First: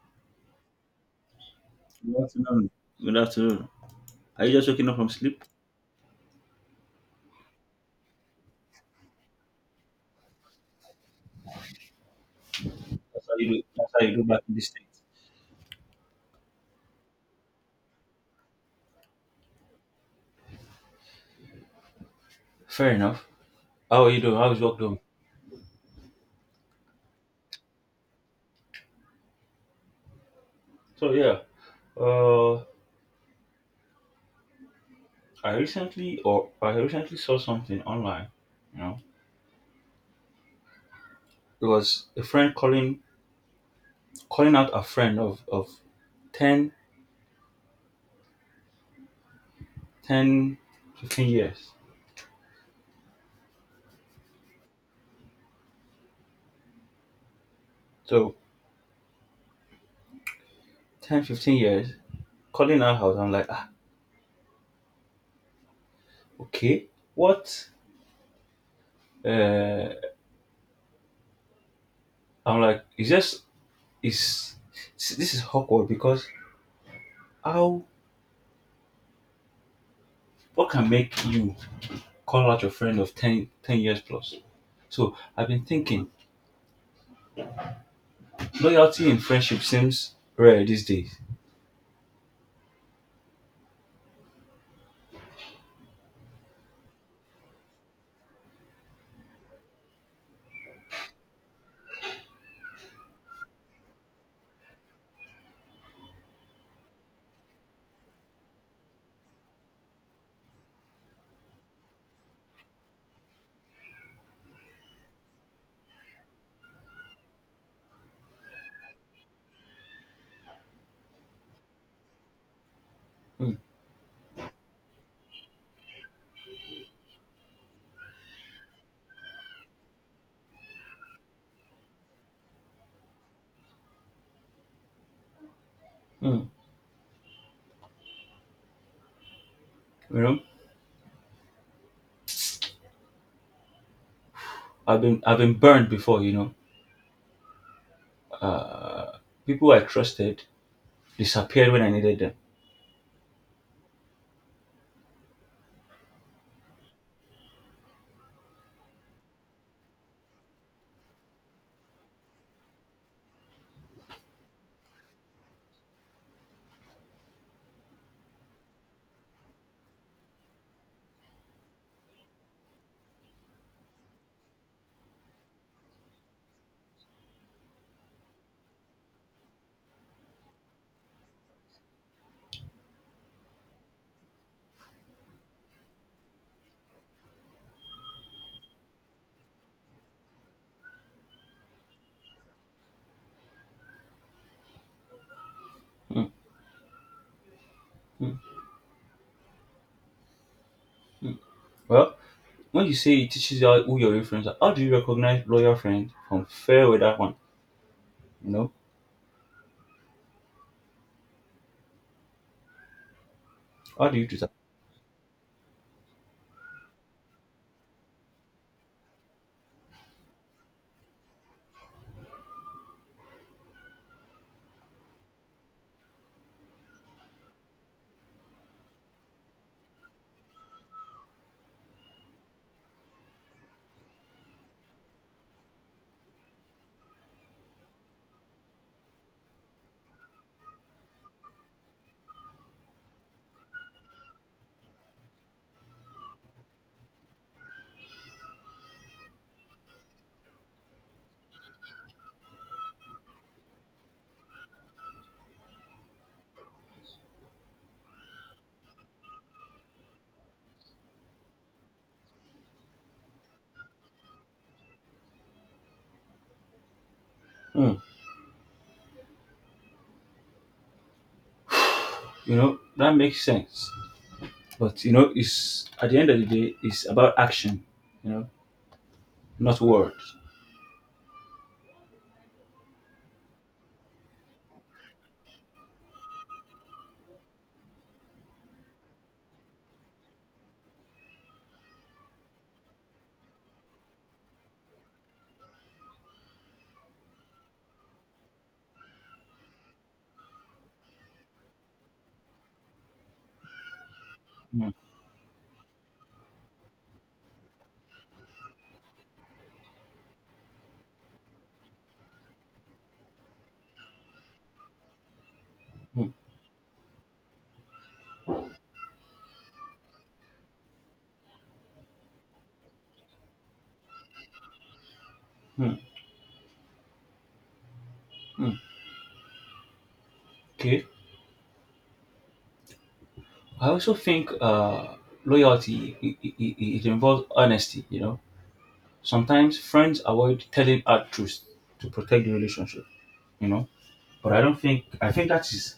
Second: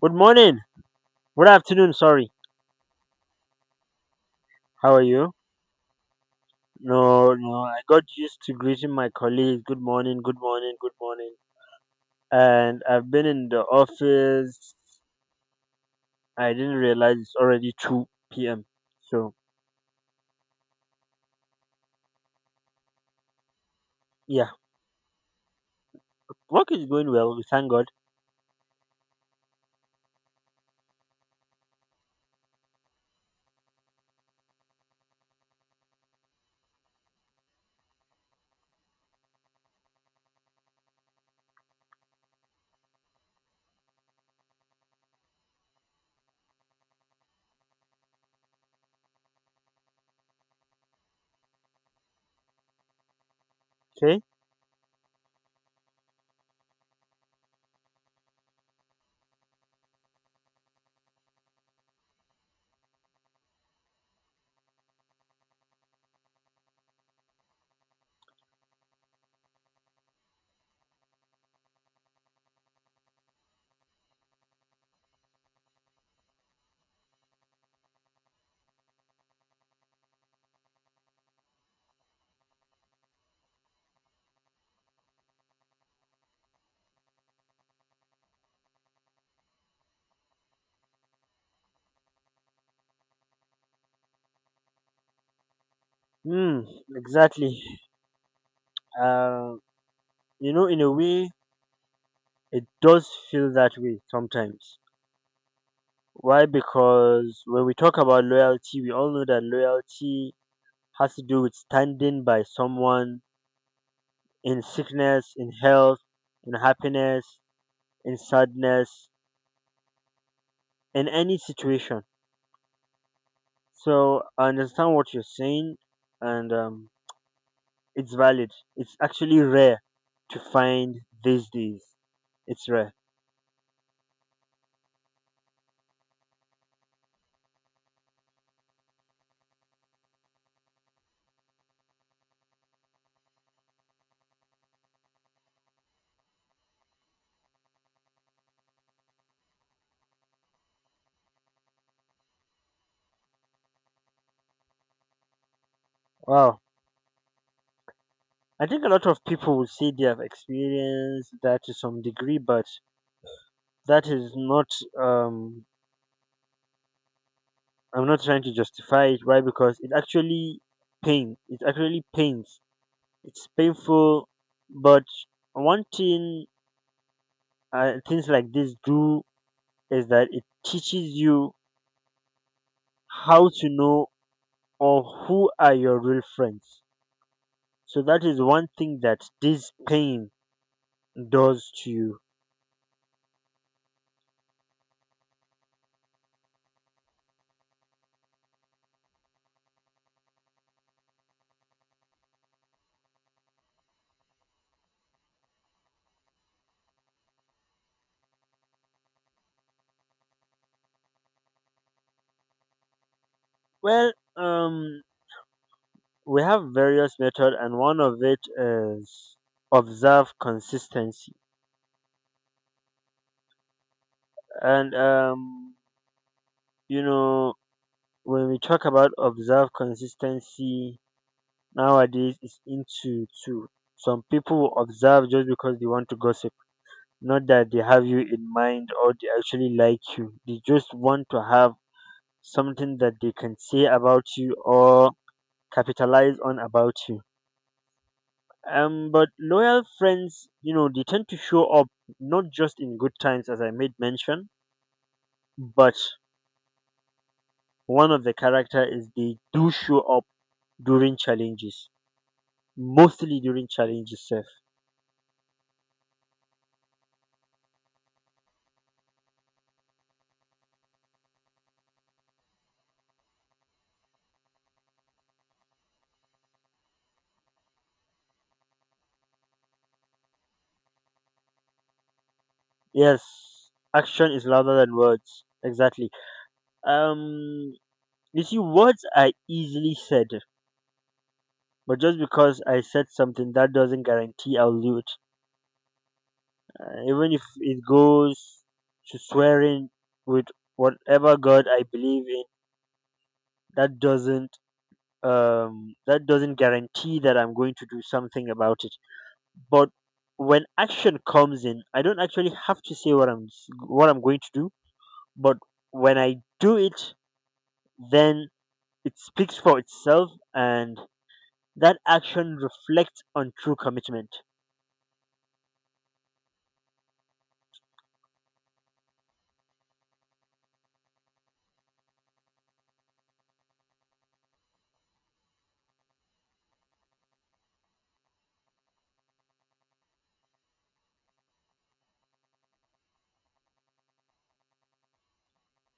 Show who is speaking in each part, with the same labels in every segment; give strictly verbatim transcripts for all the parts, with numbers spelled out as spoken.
Speaker 1: Good morning. Good afternoon.
Speaker 2: Good
Speaker 1: Sorry.
Speaker 2: afternoon. Good afternoon. Are you just waking
Speaker 1: How
Speaker 2: up
Speaker 1: are
Speaker 2: from
Speaker 1: you?
Speaker 2: sleep?
Speaker 1: No, no. I got used to greeting my colleagues. Good morning. Good morning. Good morning. And I've been
Speaker 2: That's how you
Speaker 1: in the
Speaker 2: do. That's how you do back in the
Speaker 1: office.
Speaker 2: States.
Speaker 1: I didn't realize it's already two p m. So, yeah. Work is going well. We thank God.
Speaker 2: So yeah, uh, I recently or I recently saw something online. You know, it was a friend calling calling out a friend of of ten, ten, fifteen years.
Speaker 1: Okay.
Speaker 2: So ten, fifteen years calling her house. I'm like, ah, okay, what? Uh, I'm like, it's just it's this is awkward because how what can make you call out your friend of ten, ten years plus. So I've been thinking, loyalty in friendship seems rare these days.
Speaker 1: Hmm. Exactly. Uh, you know, in a way, it does feel that way sometimes. Why? Because when we talk about loyalty, we all know that loyalty has to do with standing by someone in sickness, in health, in happiness, in sadness, in any situation.
Speaker 2: Mm,
Speaker 1: So I understand what you're saying, and um, it's valid. It's actually rare to find these days. It's rare.
Speaker 2: mm, you know, I've been I've been burned before. You know, people I trusted disappeared when I needed them.
Speaker 1: Wow. I think a lot of people will say they have experienced that to some degree, but that is not. Um, I'm not trying to justify it. Why? Because it actually pain. It actually pains. It's painful, but one thing uh, things like this do is that it teaches you how to know or who are your real friends. So that is one thing that this pain does to you.
Speaker 2: Mm, mm, mm. Well, when you say it teaches you how- who your real friends are, how do you recognize loyal friends from fair weather one? You know, how
Speaker 1: Well,
Speaker 2: do you do that?
Speaker 1: um, we have various method, and one of it is observe consistency. And um, you know, when we talk about observe consistency nowadays, it's into two. Some people observe just because they want to gossip. Not that they have you in mind or they actually like you. They just want to have something that they can say about you or capitalize on about you. Um, but loyal friends, you know, they tend to show up not just in good times, as I made mention, but one of the character is they do show up during challenges, mostly during challenges. Seth.
Speaker 2: Mm. You know, that makes sense. But you know, it's at the end of the day, it's about action. You know, not words.
Speaker 1: Yes, action is louder than words. Exactly. Um, you see, words are easily said, but just because I said something, that doesn't guarantee I'll do it. Uh, even if it goes to swearing with whatever God I believe in, that doesn't
Speaker 2: Mm,
Speaker 1: um that doesn't guarantee that I'm going to do something about it. But when action comes in, I don't actually have to say what I'm s- what I'm going to do. But when I
Speaker 2: mm,
Speaker 1: do it, then it speaks for itself, and that action reflects on true commitment.
Speaker 2: mm, mm. Okay. I also think uh, loyalty it, it, it involves honesty. You know, sometimes friends avoid telling hard truths to protect the relationship. You know, but I don't think I think that is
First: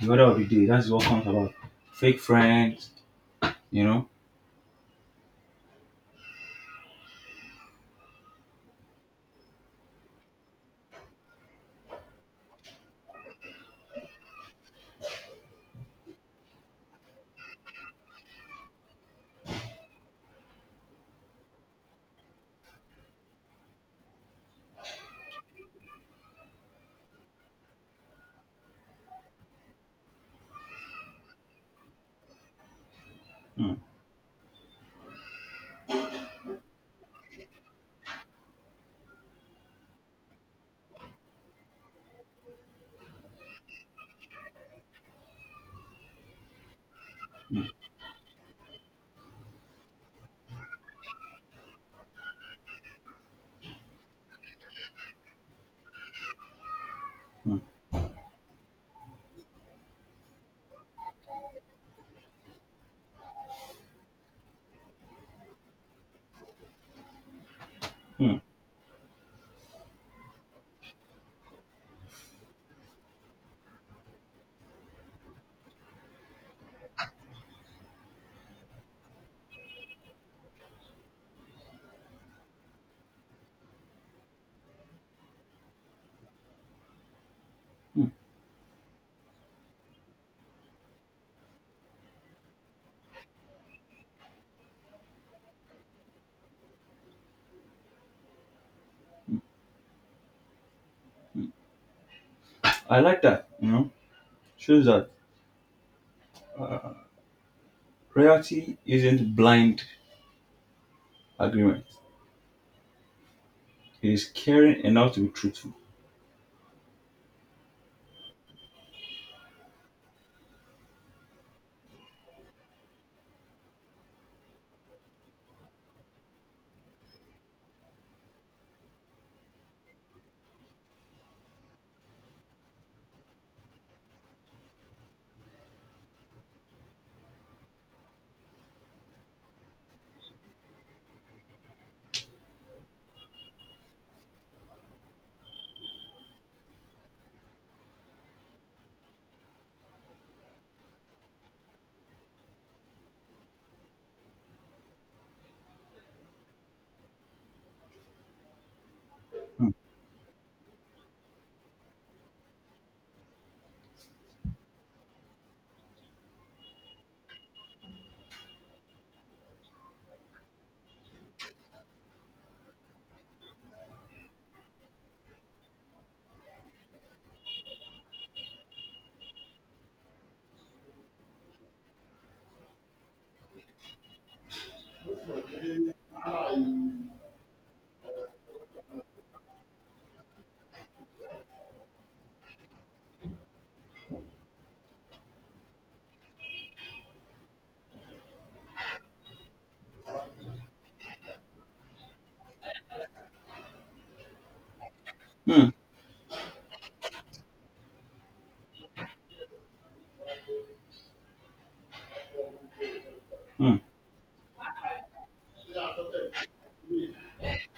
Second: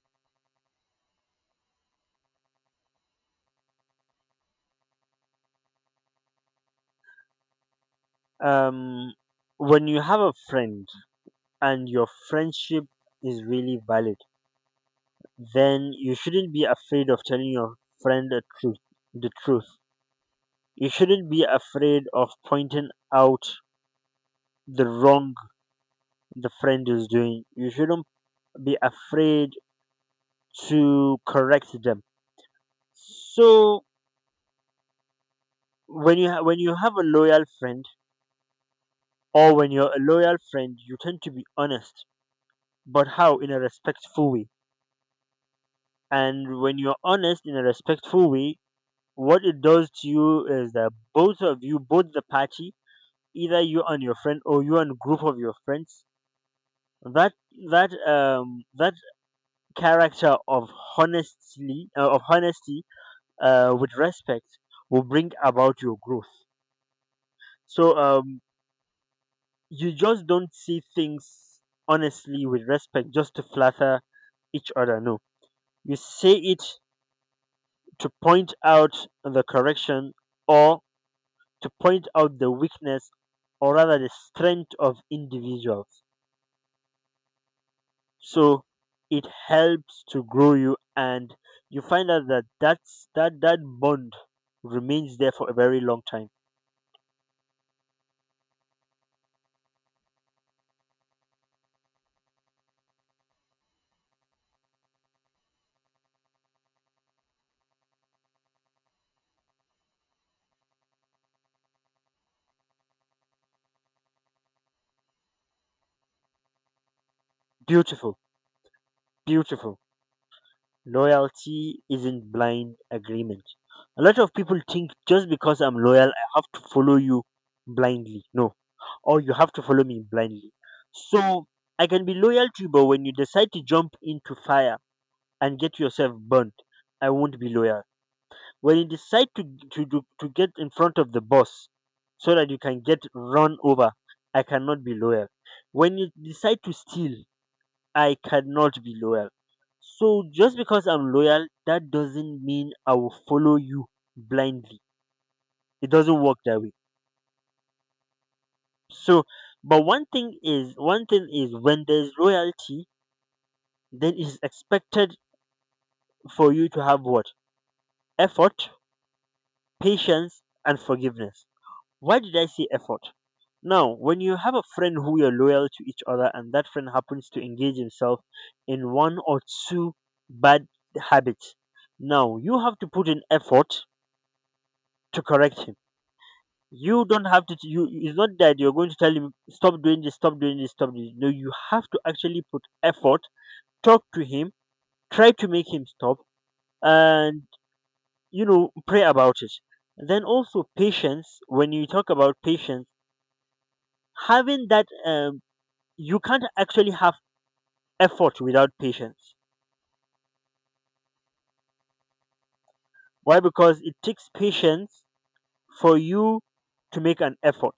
Speaker 2: the order of the day. That's what comes about. Fake friends. You know.
Speaker 1: Um, when you have a friend and your friendship is really valid, then you shouldn't be afraid of telling your friend the truth. The truth, you shouldn't be afraid of pointing out the wrong the friend is doing. You shouldn't be afraid to correct them.
Speaker 2: Mm,
Speaker 1: So when you ha- when you have a loyal friend or when you're a loyal friend, you tend to be honest, but how? In a respectful way. And when you're honest in a
Speaker 2: mm,
Speaker 1: respectful way, what it does to you is that both of you, both the party, either you and your friend or you and group of your friends, that that um that character of honestly uh, of honesty uh, with respect will bring about your growth. So um,
Speaker 2: mm,
Speaker 1: you just don't see things honestly with respect just to flatter each other. No, you say it to point out the correction or to point out the weakness or rather the strength of individuals.
Speaker 2: mm.
Speaker 1: So it helps to grow you, and you find out that that's, that that bond remains there for a very long time.
Speaker 2: I like that. You know, shows that loyalty isn't blind agreement. It is caring enough to be truthful.
Speaker 1: Beautiful, beautiful. Loyalty isn't blind agreement. A lot of people think just because I'm loyal, I have to follow you blindly. No, or you have to follow me blindly. So I can be loyal to you, but when you decide to jump into fire and get yourself burnt, I won't be loyal. When you decide to to to, to get in front of the boss so that you can get run over, I cannot be loyal. When you decide to steal, I cannot be loyal. So just because I'm loyal, that doesn't mean I will follow you blindly. It doesn't work that way. So,
Speaker 2: Mm,
Speaker 1: but one thing is, one thing is when there's loyalty, then it's expected for you to have what? Effort, patience, and forgiveness. Why did I say effort? Now, when you have a friend who you're loyal to each other and that friend happens to engage himself in one or two bad habits, now you have to put in effort to correct him. You don't have to, you, it's not that you're going to tell him, stop doing this, stop doing this, stop doing this. No, you have to actually put effort, talk to him, try to make him stop, and, you know, pray about it. Then also patience, when you talk about patience, having that uh,
Speaker 2: mm,
Speaker 1: you can't actually have effort without patience. Why?
Speaker 2: mm,
Speaker 1: Because it takes patience for you to make an effort.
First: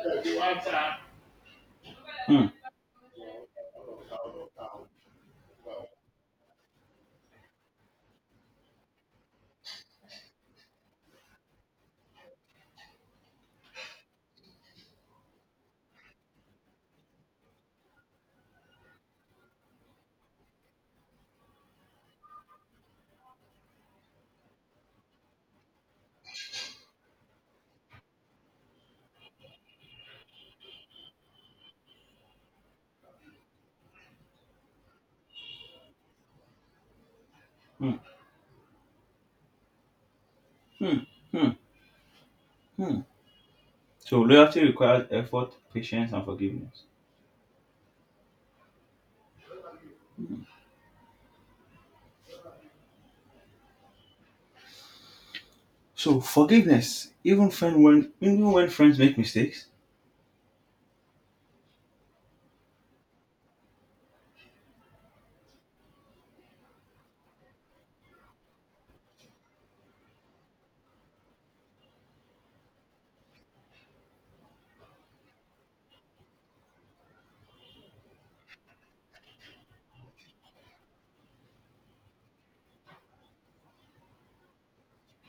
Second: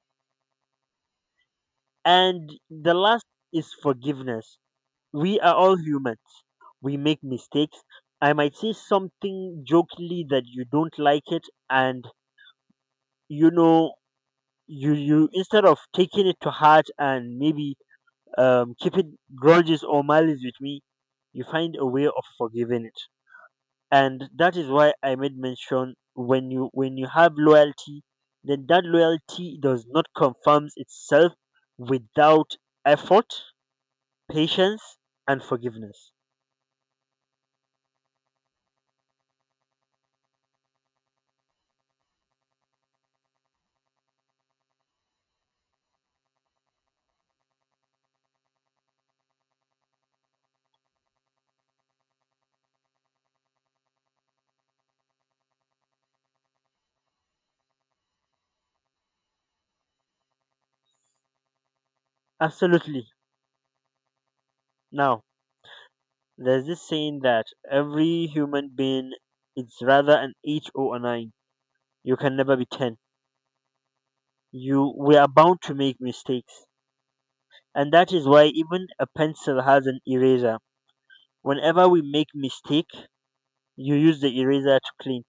Speaker 2: mm, mm,
Speaker 1: And the last is forgiveness. We are all humans. We make mistakes. I might say something jokingly that you don't like it, and you know, you you instead of taking it to heart and maybe um keeping grudges or malice with me, you find a way of forgiving it. And that is why I made mention, when you when you have loyalty, then that loyalty does not confirms itself without effort, patience, and forgiveness.
Speaker 2: mm, mm, mm. So loyalty requires effort, patience, and forgiveness. So forgiveness, even friend when even when friends make mistakes.
Speaker 1: Absolutely. Now, there's this saying that every human being is rather an eight or a nine. You can never be ten. You, we are bound to make mistakes, and that is why even a pencil has an eraser. Whenever we make mistake, you use the eraser to clean.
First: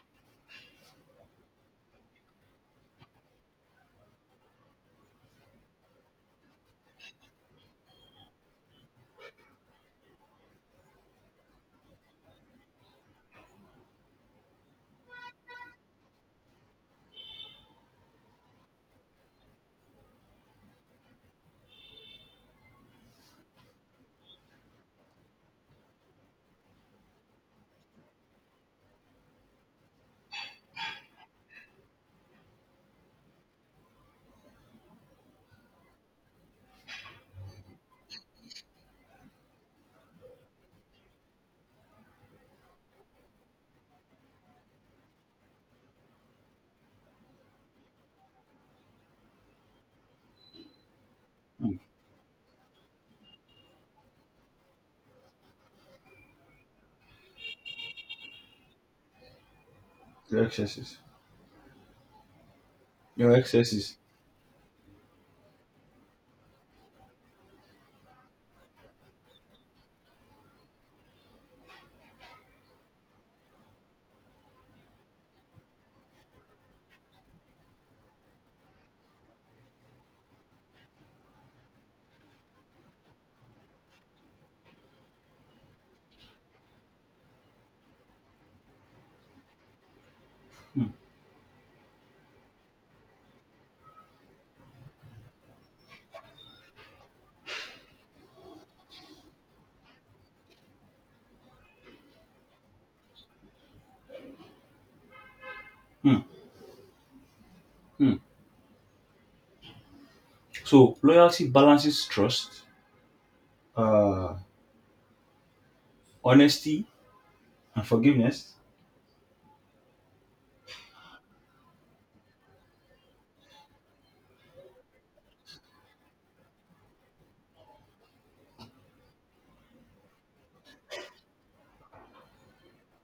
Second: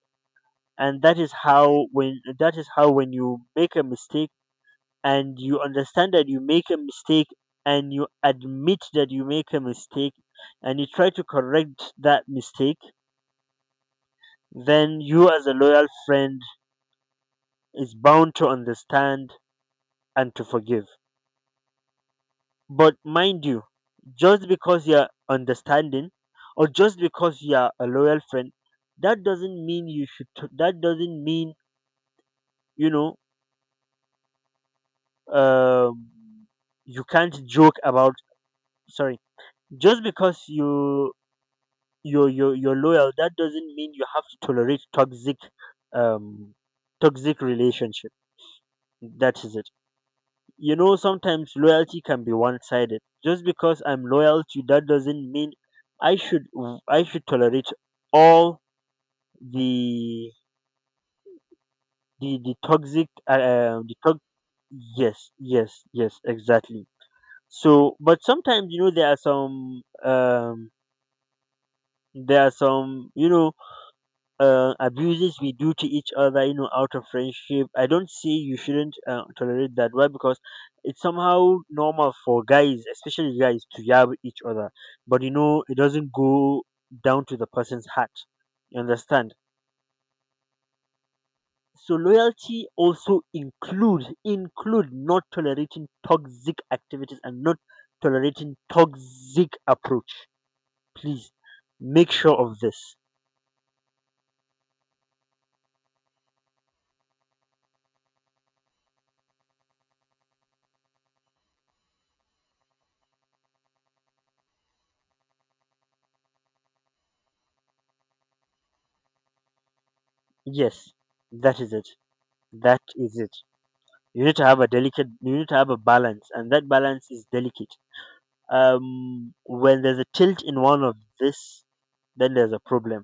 Speaker 1: And that is how when that is how when you make a mistake and you understand that you make a mistake and you admit that you make a mistake and you try to correct that mistake, then you as a loyal friend is bound to understand and to forgive. But mind you, just because you're understanding or just because you're a loyal friend, that doesn't mean you should t- that doesn't mean, you know, um, you can't joke about, sorry, just because you you you you're loyal, that doesn't mean you have to tolerate toxic um, toxic relationship. That is it. You know, sometimes
Speaker 2: Hmm.
Speaker 1: loyalty can be one-sided. Just because I'm loyal to you, that doesn't mean I should, I should tolerate all the
Speaker 2: Your excesses.
Speaker 1: the the toxic
Speaker 2: Your
Speaker 1: uh, uh, the
Speaker 2: excesses.
Speaker 1: to-. Yes, yes, yes, exactly. So but sometimes, you know, there are some um, there are some, you know, uh, abuses we do to each other, you know, out of friendship. I don't say you shouldn't uh, tolerate that. Why? Because it's somehow normal for guys, especially guys, to yab each other. But you know, it doesn't go down to the person's heart. You understand? So loyalty also include include not tolerating toxic activities and not tolerating toxic approach. Please make sure of this.
Speaker 2: Hmm, hmm. So loyalty balances trust, uh, honesty, and forgiveness.
Speaker 1: Yes, that is it. That is it. You need to have a delicate, you need to have a balance, and that balance is delicate. Um, when there's a tilt in one of this, then there's a problem.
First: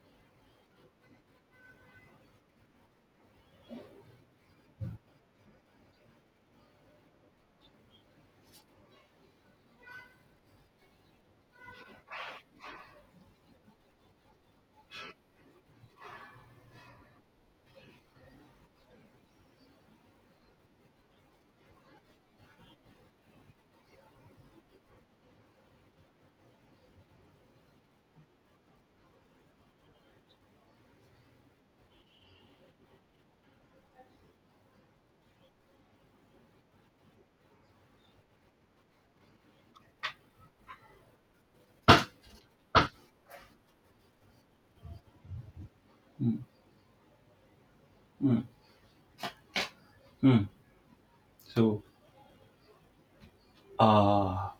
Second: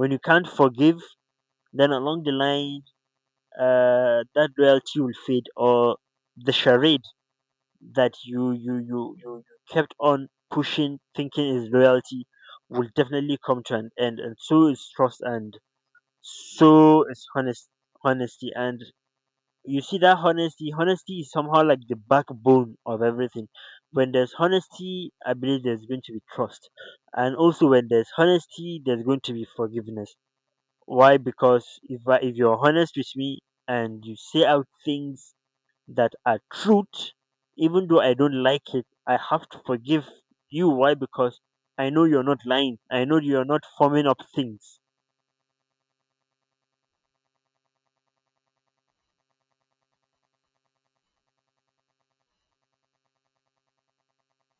Speaker 1: When you can't forgive, then along the line, uh, that loyalty will fade, or the charade that you you you you, kept on pushing thinking is loyalty will definitely come to an end. And so is trust, and so is honest, honesty. And you see that honesty honesty is somehow like the backbone of everything. When there's honesty, I believe there's going to be trust. And also, when there's honesty, there's going to be forgiveness. Why? Because if I, if you're honest with me and you say out things that are truth, even though I don't like it, I have to forgive you. Why? Because I know you're not lying, I know you're not forming up things.
Speaker 2: Hmm, hmm, hmm. So uh,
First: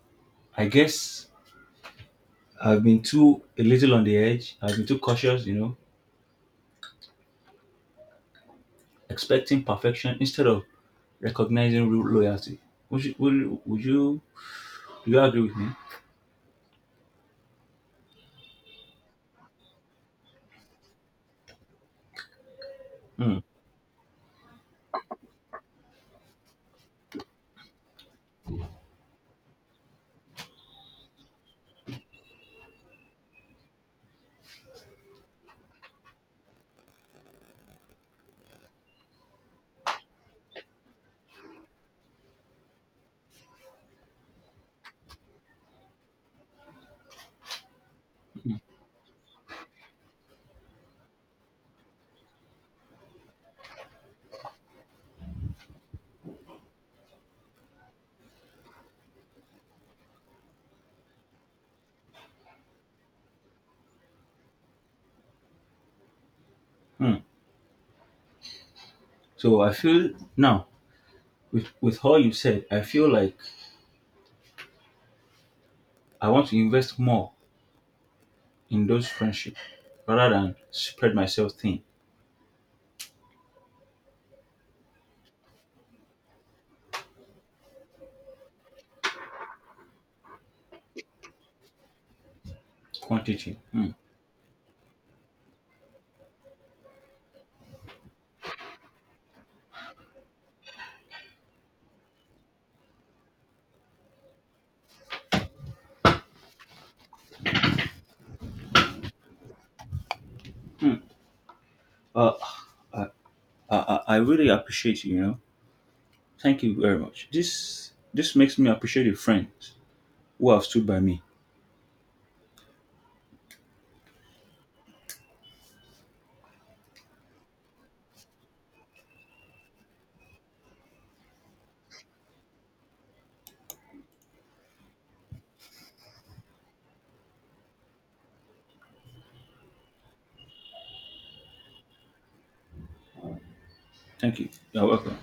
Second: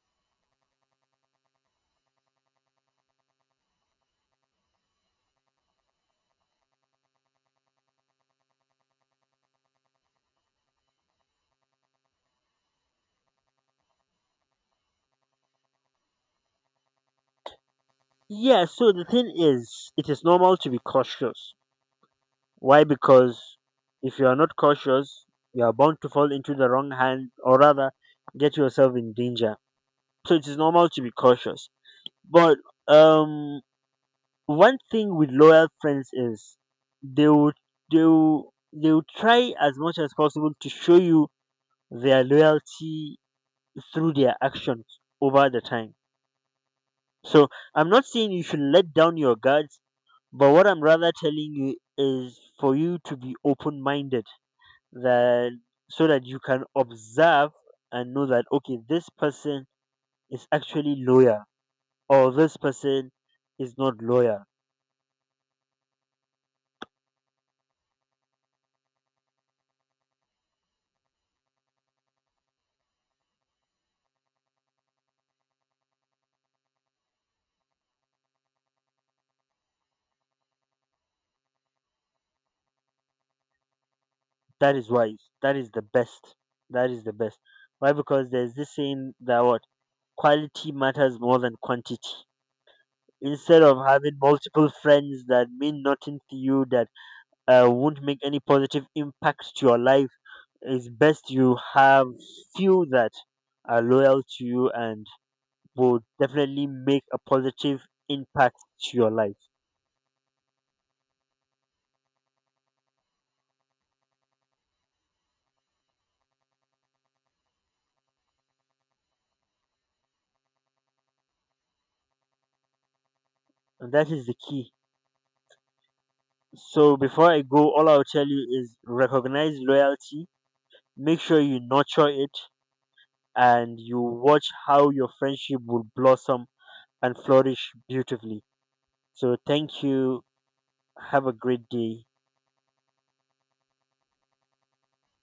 Speaker 2: I guess I've been too a little on the edge. I've been too cautious, you know, expecting perfection instead of recognizing real loyalty. Would you, would, you- would you do you agree with me?
Speaker 1: Yeah, so the thing is, it is normal to be cautious. Why?
Speaker 2: Hmm.
Speaker 1: Because if you are not cautious, you are bound to fall into the wrong hand or rather get yourself in danger. So it is normal to be cautious. But um, one thing with loyal friends is they will they will, they will try as much as possible to show you their loyalty through their actions over the time. So I'm not saying you should let down your guards, but what I'm rather telling you is for you to be open minded, that, so that you can observe and know that, okay, this person is actually loyal or this person is not loyal.
Speaker 2: Hmm. So I feel now, with with all you said, I feel like I want to invest more in those friendships rather than spread myself thin.
Speaker 1: That is wise. That is the best. That is the best. Why? Because there's this saying that what? Quality matters more than quantity.
Speaker 2: Quantity.
Speaker 1: Instead of
Speaker 2: Hmm.
Speaker 1: having multiple friends that mean nothing to you, that uh, won't make any positive impact to your life, it's best you have few that are loyal to you and would definitely make a positive impact to your life.
Speaker 2: Uh, I, I I I really appreciate you. You know, thank you very much. This this makes me appreciate the friends who have stood by me.
Speaker 1: And that is the key. So before I go, all I'll tell you is recognize loyalty, make sure you nurture it, and you watch how your friendship will blossom and flourish beautifully. So thank you. Have a great day.
Speaker 2: Thank you. You're welcome.